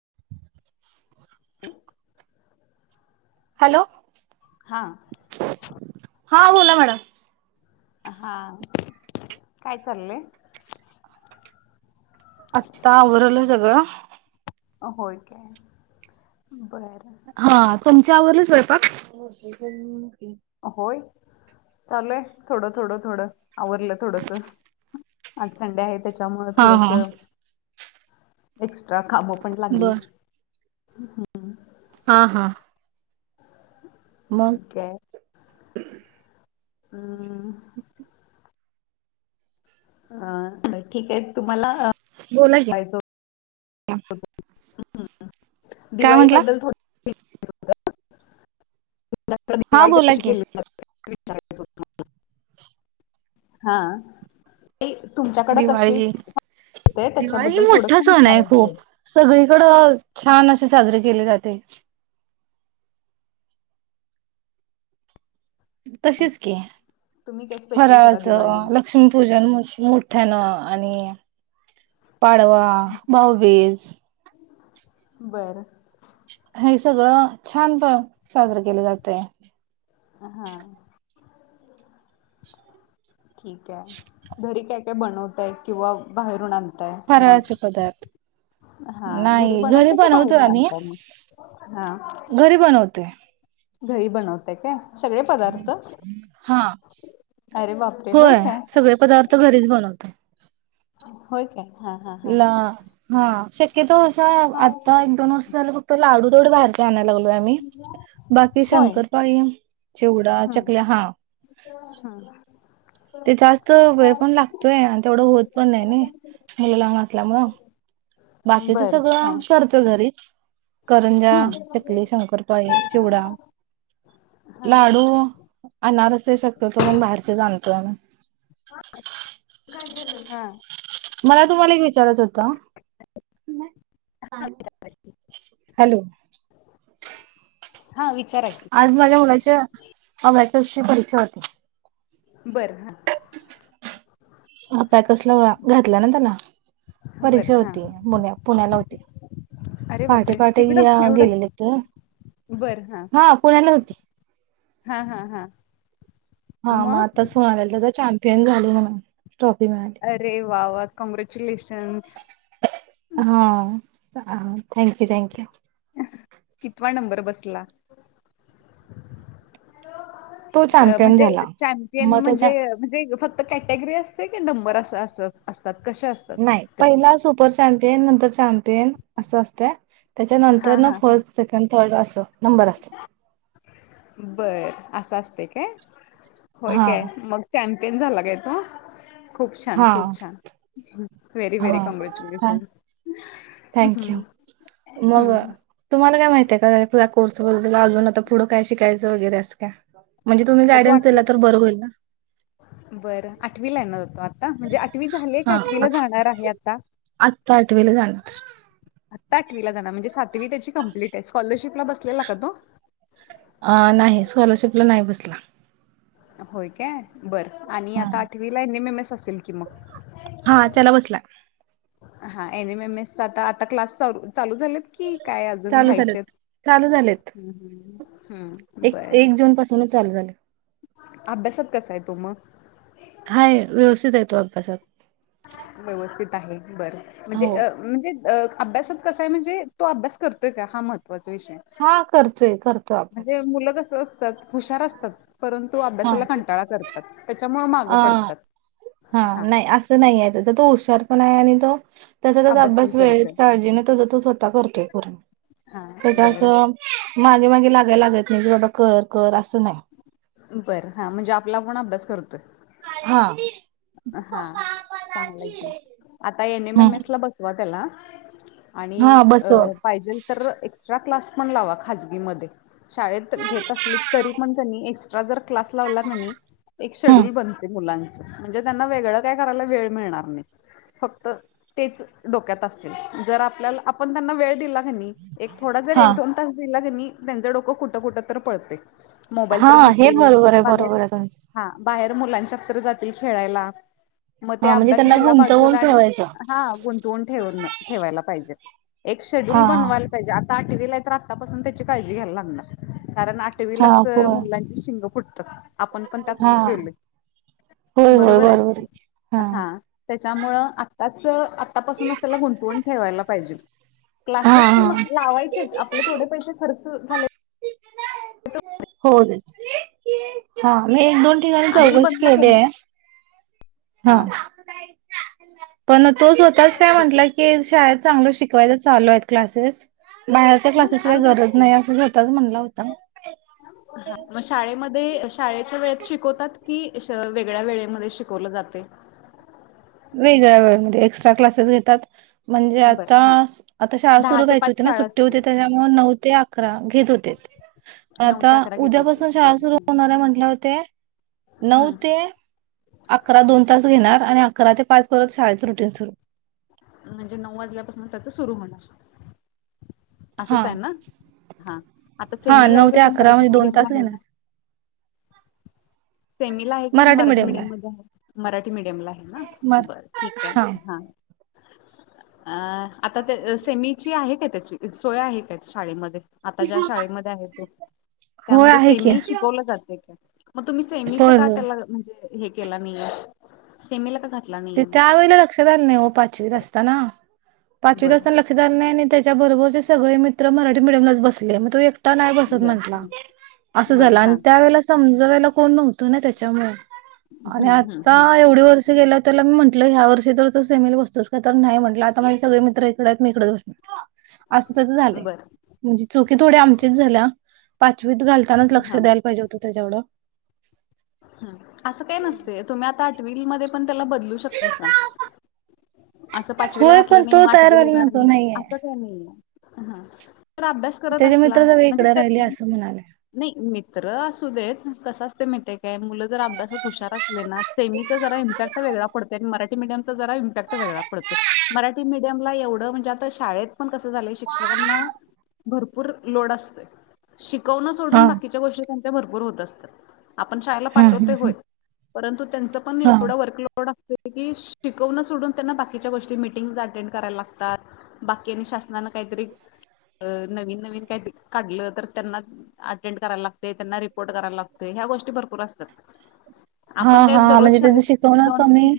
[inaudible] [inaudible] ह. हॅलो? हा बोला मॅडम हा काय चाललंय? आत्ता आवरलं सगळं. होय काय? बर हा तुम. आवरलं स्वयपाक होय. चालूय थोडं थोडं थोडं आवरलं थोडस आज संडे आहेत. त्याच्यामुळें हा थोडंस हा एक्स. त्याला कामं पण लागली. बर हम्. हा हा. मग? ठीक हम्म. ह्म्म. ठीक आहे तुम्हाला अं बोला की [unintelligible] काय म्हंटला दिवाळीबद्दल थोड [unintelligible] हा वाईट बोला क की केल च हा ते तुमच्याकडे कशी दिवाळी होते दिवाळी त्याच्याबद्दल थोडस मोठा सण आहे विचारायचं होतं खूप सगळीकडं छान असे साजरे केले जाते तशीच की तुम्ही काय स्पेशल करा दिवाळीला फराळाचं लक्ष्मीपूजन म्हशी मोठ्यानं आणि पाडवा भाऊबिज बरं हे सगळं छान पण साजरे केले जातय हा ठीक आहे घरी काय काय बनवतायत किंवा बाहेरून आण फराळाचे मग पदार्थ हा घरी नाही बनवताय की बनवतो बाहेरून आम्ही आणतय मग हा घरी बनवते घरी बनवताय काय? सगळे पदार्थ? हा. अरे बापरे! होय काय? सगळे पदार्थ घरीच बनवतोय. होय काय? हां, हां, हां. ला हा. की तो असा आता एक दोन वर्ष झालं फक्त लाडू थोडं बाहेर जायला लाव हो आम्ही बाकी होय? शंकरपाळी, चिवडा, हं, चकल्या हा हं. ते जास्त वेळ पण लागतोय आणि तेवढं होत पण नाही नी मुलं लहान असल्यामुळे. बाकीच बरं. हां. सगळं करतोय घरीच. करंजा, हं. चकली, शंकरपाळी, चिवडा, लाडू, हां, अनारसे शक्यतो करून बाहेरचेच आणतो आम्ही. हा. काय झालं? हा. मला तुम्हाला एक विचारत होत? [unintelligible] हॅलो. हा वि आज माझ्या मुलाच्या अमॅथस ची परीक्षा होती. बरं हा. ह प कसला घातला ना त्याला बरं. परीक्षा हां. होती पुण्या पुण्याला होती अरे पहाटे बापरे! पहाटे तिकडं एवढं? गेलेलेत हा पुण्याला होती. हा, हा, हा हा मग आता शाळेला चाल तेल घाली म अरे वा वा! कॉंग्रॅच्युलेशन. हा. Thank you, thank you. कितवा नंबर बसला? अ तो ग चॅम्पियन म्हणजे झाला. चॅम्पियन मग त्याच्या म्हणजे म्हणजे हे फक्त कॅटेगरी असते की नंबर अस अस नाही. पहिला सुपर चॅमपियन नंतर चॅमपियन असं असतं. त्याच्यानंतर हा ना हा हा फर्स्ट, सेकंड थोडं असं. नंबर असतात. बरं असं असतय काय होय हा काय मग त्या पन झाला काय तो खूप छान हा खूप छान व्हेरी व्हेरी हा कॉंग्रेच्युलेशन थँक्यू मग तुम्हाला काय माहितीय का या कोर्स वला अजून आता पुढं काय शिकायचं वगैरे अस का म्हणजे तुम्ही आता तू गायडन्स आठवी दिला तर बर होईल ना बरं आठवीला आहे न तू आता म्हणजे आठवी झाली आहे का हा आठवीला जाणार आहे आता आत आठवीला जाणार आत्ता आठवीला जानार म्हणजे सातवी त्याची कंप्लीट आहे स्कॉलरशिपला बसला का तो अ नाही स्कॉलरशिपला नाही बसला होय काय बरं आणि आता आठवीला एन एम एम एस ससेल किमाग हा त्याला बसला हा एनम एम एसचा आता आता क्लास चा चालू झालेत की काय अजून चालू व्हायचे झालेत आहेत चालू झालेत एक एक जून पासूनच चालू झाले अभ्यासात कसा आहे तू मग हाय व्यवस्थित आहे तो अभ्यासात व्यवस्थित आहे बर म्हणजे हो अ म्हणजे अ अभ्यासात कसा आहे म्हणजे तो अभ्या करतोय का हा महत्वाचा हा करचोय करत म्हणजे मुलं असतात हुशार असतात. परंतु हा अभ्यासाला कंटाळा करतात. त्याच्यामुळे मागं अ पडतात. हा नाही असं नाही आहे त तो हुशार पण हाय आणि तो त्याचा त्याचा पण अभ्यास वेळ करतोय काळजीने त तू स्वतः करतोय करून हा त्याच्या अस बरं मागे मागे लागायला लाग नाही की बाबा कर कर अस. बर हा म्हणजे आपला पण अभ्यास करतो. ते हा हा चांगलं की आता एन एम एम एस हम्म ला बसवा त्याला आणि हा बसव पाहिजे तर एक्स्ट्रा क्लास‌ फोन लावा खालती मध्ये शाळेत घेत असली तरी पण कनी एक्स्ट्रा क्लास लावला कणी, एक हम्म शेड्यूल बनते मुलां [unintelligible] म्हणजे त्यांना वेगळं काय करायला वेळ मिणार नाही. फक्त तेच डोक्यात असे जर आपल्याला आपण त्यां वेळ दिला एक थोडा जर हा एक दोन त दिलाकणी त्यांचं डोकं कुठं कुठं तर पळते. हा हे बरोबर आहे बरोबर आहे तुमच. हा बाहेर मुलांच्या तर जात खेळायला, मग ते हा म्हणजे अभ्यास त्यांना राहायला गुंतवून बाजूला आणि ठेवायचं. हा गुंतवून ठेवून ठेवायला पाहिजे. एक शेड्युल हा हा बनवायला पाहिजे. आठवीला तर आत्तापासून त्याची काळजी घ्यायला लागणार. कारण हा आठवीलाच होय मुलांची शिंग फुट तर आपण पण हा त्यातनच गेलोय होय होय बरोबर आहे की हा त्याच्यामुळं आत्ताच आत्तापासूनच त्याला गुंतवून ठेवायला पाहिजे. हा क्लासेस म हा लावायचेच आपले थोडे पैसे खर्च झाले होदेत हा नाही दोन तिघान आडूल चौकशी बनला केली कमी आहे. हा. पण तो स्वतःच काय म्हंटला की शाळेत चांगलं शिकवायच चालू आहेत क्लासेस बाहेरच्या नाहीे क्लासेस काही असू दे गरज की नाही असं स्वतःच म्हणला होता मग शाळेमध्ये शाळेच्या वेळेत शिकवतात की ए श वेगळ्या वेळेमध्ये शिकवलं जाते. वेगळ्या वेळेमध्ये एक्स्ट्रा क्लासेस घेतात म्हणजे आता बरं हा आता शाळा दहा सुरु ते व्हायाची पाच होती ना शाळा सुट्टी होती असते त्याच्यामुळं नऊ ते अ घेत होतेत, नऊ आता ते अकरा घेत होते उद्यापासून शाळा सुर बरं होणार आहे म्हटलं ते नऊ ते अकरा दोन तास घेणार आणि अकरा ते पाच करत शाळेच रुटीन सुरू. म्हणजे नऊ वाजल्यापासून तर तो सुरू होणार. हा असच आहे ना हा आता हा सेमीला आहे नऊ का ते तो अकरा मराठी म्हणजे दोन मीडियमला तास आहे? घेणार सेमीला आहे कि मराठी मीडियम मध्ये आहे? मरा ठी मीडयमला आहे ना मर बरं ठीक आहे हा. आ आता ते सेमीची आहे काय त्याची सोया आहे काय शाळेमध्ये? आता ज्या शाळेमध्ये आहे तो होय त्यामध्ये आहे की सेमी शिकवल जातय का? म तुम्ही सेमीचा होय का होय त्याला म्हणजे हे केला मी सेमीला कसं ते त्यावेेळेला लक्षात आलं नाही हो पाचवीत असताना. पाचवीत असताना बरं लक्षातात नाही आणि त्याचा त्याच्याबरोबरचे सगळे मित्र मराठी मिडियमलाच बसले मग तो एक टा नाही बसत म्हंटला बरं असं बरं झाला आणि हा त्या वेळेला समज जवळयाला कोण नव्हतो ना त्याच्यामुळे आणि आता एवढे वर्ष गेल्यात त्याला मी म्हटलं ह्या वर्षी तर तो सेमीला बसतोस का तर नाही म्हटलं आता माझे सगळे मित्र इकडे आहेत मी इकडेच बसणार. असं तसं झालय बर म्हणजे चुकी थोडी आमचीच झाल्या पाचवीत घालतानाच लक्ष द्यायला पाहिजे होतं त्याच्याकडं हा असं काही नसते तुम्ही आता आठ वील मध्ये पण त्याला बदलू शकतायसा. असं पाचवीला होय पण घातलं नाही तो म तयार आठवीला व्हायला येणार नको नाही नाहीये. असं काय नाही आहे. हा. तर अभ्यास करत त्याचे असला मित्र सगळे म्हणजे इकडे त्यात राहिले असं म्हणाले नाही मित्र असू देत कसा कसं आहे माहित आहे का मुलं जर अभ्यासत हुशार असले ना सेमीचा जरा इम्पॅक्ट वेगळा पडतय आणि मराठी मिडियमचा जरा इम्पॅक्ट वेगळा पडतय मराठी मिडीयमला एवढं म्हणजे आता शाळेत पण कसं झालय शिक्षकांना भरपूर लोड असतोय शिक कौन सोडून हा बाकीच्या गोष्टी त्यांना त्या भरपूर होत असतात आपण शाळेला हा पाठवतोय हा होय परंतु त्यांच पण हा. एवढ वर्कलोड अस शिकवण सोडून त्यांना बाकी बाकीच्या गोष्टी मीटिंग अटेंड कराय लागतात बाकी आणि शासनान काहीतरी नवीन नवीन काहीतरी काढल तर त्यांना अटेंड करायला लागते त्यांना रिपोर्ट करायला लागत ह्या गोष्टी भरपूर असतात हा आपण काय हा दररोज म्हणजे त्याच शाळेत शिकवण जाऊन कमी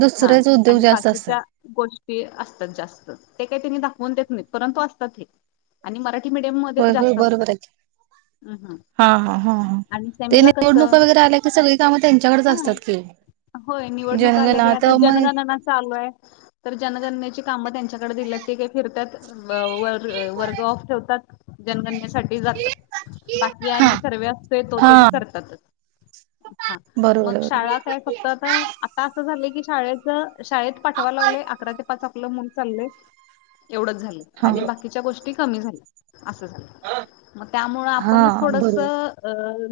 दुसरेच उद्योग जास्त तर असतात. त्या गोष्टी ते असतात जास्त ते काही त्यांनी दाखवून देत नाही परंतु असतात हे आणि मराठी मीडियम मध्ये होय तर होय जास्त असतात बरोबर आहे हम्म हम्म हा हा हा आणि ते सेमीला निवडणूका कसं वगैरे आल्या की सगळी काम त्यांच्याकडेच हा असतात की होय जनगणना त मग काय तर जनगणची काम त्यांच्याकडे दिल्यात ती काय फिरत्यात व वर्ग ऑफ ठेवतात जनगसाठी जातात बाकी आणि सर्वे असतो तो त्यांनी हां. करतातच हा मग बरोबर, बरोबर. शाळा काय फक्त आता अस झालय कि शाळेच शाळेत पाठवा लागले अकरा ते पाच आपलं मन चाललंय एवढंच झालं हां, आणि बाकीच्या गोष्टी कमी झालं असं झा मग त्यामुळे आपणच हां. थोडस बरोबर. अ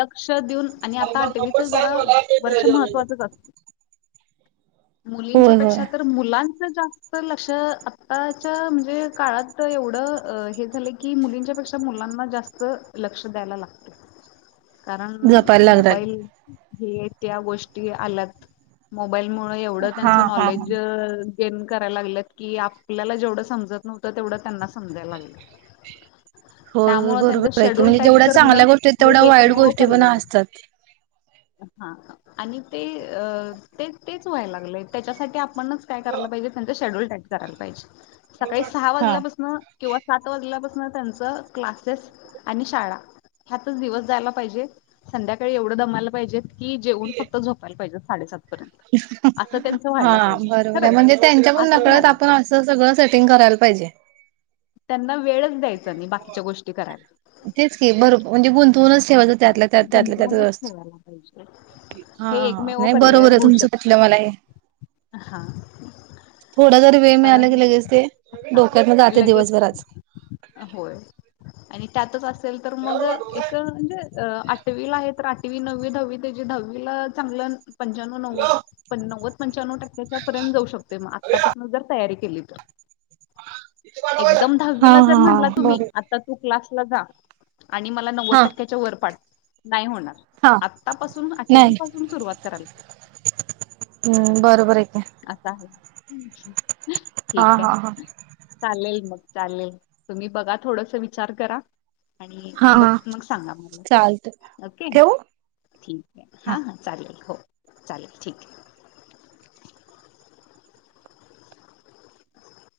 लक्ष देऊन आणि आता आठवीच जरा वर्ष महत्वाचच असत मुलींचा होय, होय. ेा मुलां जास् लक्ष आताच्या म्हणजे काळात एवढं हे झालं की मुलींच्या पेक्षा मुलांना जास्त लक्ष द्यायला लागते कारण जपायला लागणार. मोबाईल हे त्या गोष्टी आल्यात म मोबाईलमुळे एवढं हां, हां, कॉलेज हां. गेन करायला लागलंत की आपल्याला जेवढं समजत नव्हत तेवढं त्यांना समजायला लागलं हो त्यामुळं त्यांचं बरोबर आहे की शेड्यूल म्हणजे टाईट जेवढ्या करणं चांगल्या गोष्टी तेवढ्या हे वाईट एकमेव गोष्टी पण पर्याय आहे. असतात हा आणि ते अ ते तेच व्हायला लागलेय [unintelligible] त्याच्यासाठी [inaudible] पणच काय कयला पाहिजे त्यांचा शेड्यू करायलाहिजे सकाळी सहा हां. वाजल्यापासून किंवा सात वाजल्यापासून त्यांच क्लासेस आणि शाळा ह्यातच दिवस जायला पाहिजे. संध्याकाळी एवढं दमायला पाहिजे. कि जेवन फक्त झोपायला पाहिजे. साडेसातत ह हा बरोबर आहे खरंच म्हणजे त्यांच्या प असंच नकळत व्हायला आपण पाहिजे. असं सगळं सेटिंग करायला पाहिजे. त्यांना वेळच द्यायचा नाही बाकीच्या गोष्टी करायला. तेच क बरोब म्हणजे गुंतणच शेवाच हा त्यातलं त्यात त्यातलं त्यातच गुंतवूनच असत. ठेवायला पाहिजे. हा हे एकमेव नाही पर्याय बरोबर आहे होऊ तुमचं पटलं शकतय मला हे. हा थोडा जरी वेळ मिळाला कारण की लगेच ते हा डोक्यात जाते लगेच दिवसभराात होय आणि त्यातच अस तर मग ण आठवीला आहे तर आठवी नववी दहावी त्या दहावीला चांगलं. पंच्याण्णव नव्व नव्वद पंच्याण्णव टक्क्याच्या पर्यंत जाऊ शकते म आतापासून जर तयारी केली तर एकदम हा दहावीला जर हा म्हटला तुम्ही बरं आता तू क्लास लगा आणि मला नन्वद टक्के [unintelligible] नाही होणार हा. आत्तापासून आठवी नाही पासून सुरुवात करायला पाहिजे हम्म बरोबर आहे की. असं आहे. अच्छा. हा ठीक आहे हा हा चालेल. मग चालेल तुम्ही बघा थोडस विचार करा. आणि बघ मग सांगा मला चालतय ओके ठेवु. ठीक आहे हा हा चालेल हो चालेल ठीक आहे.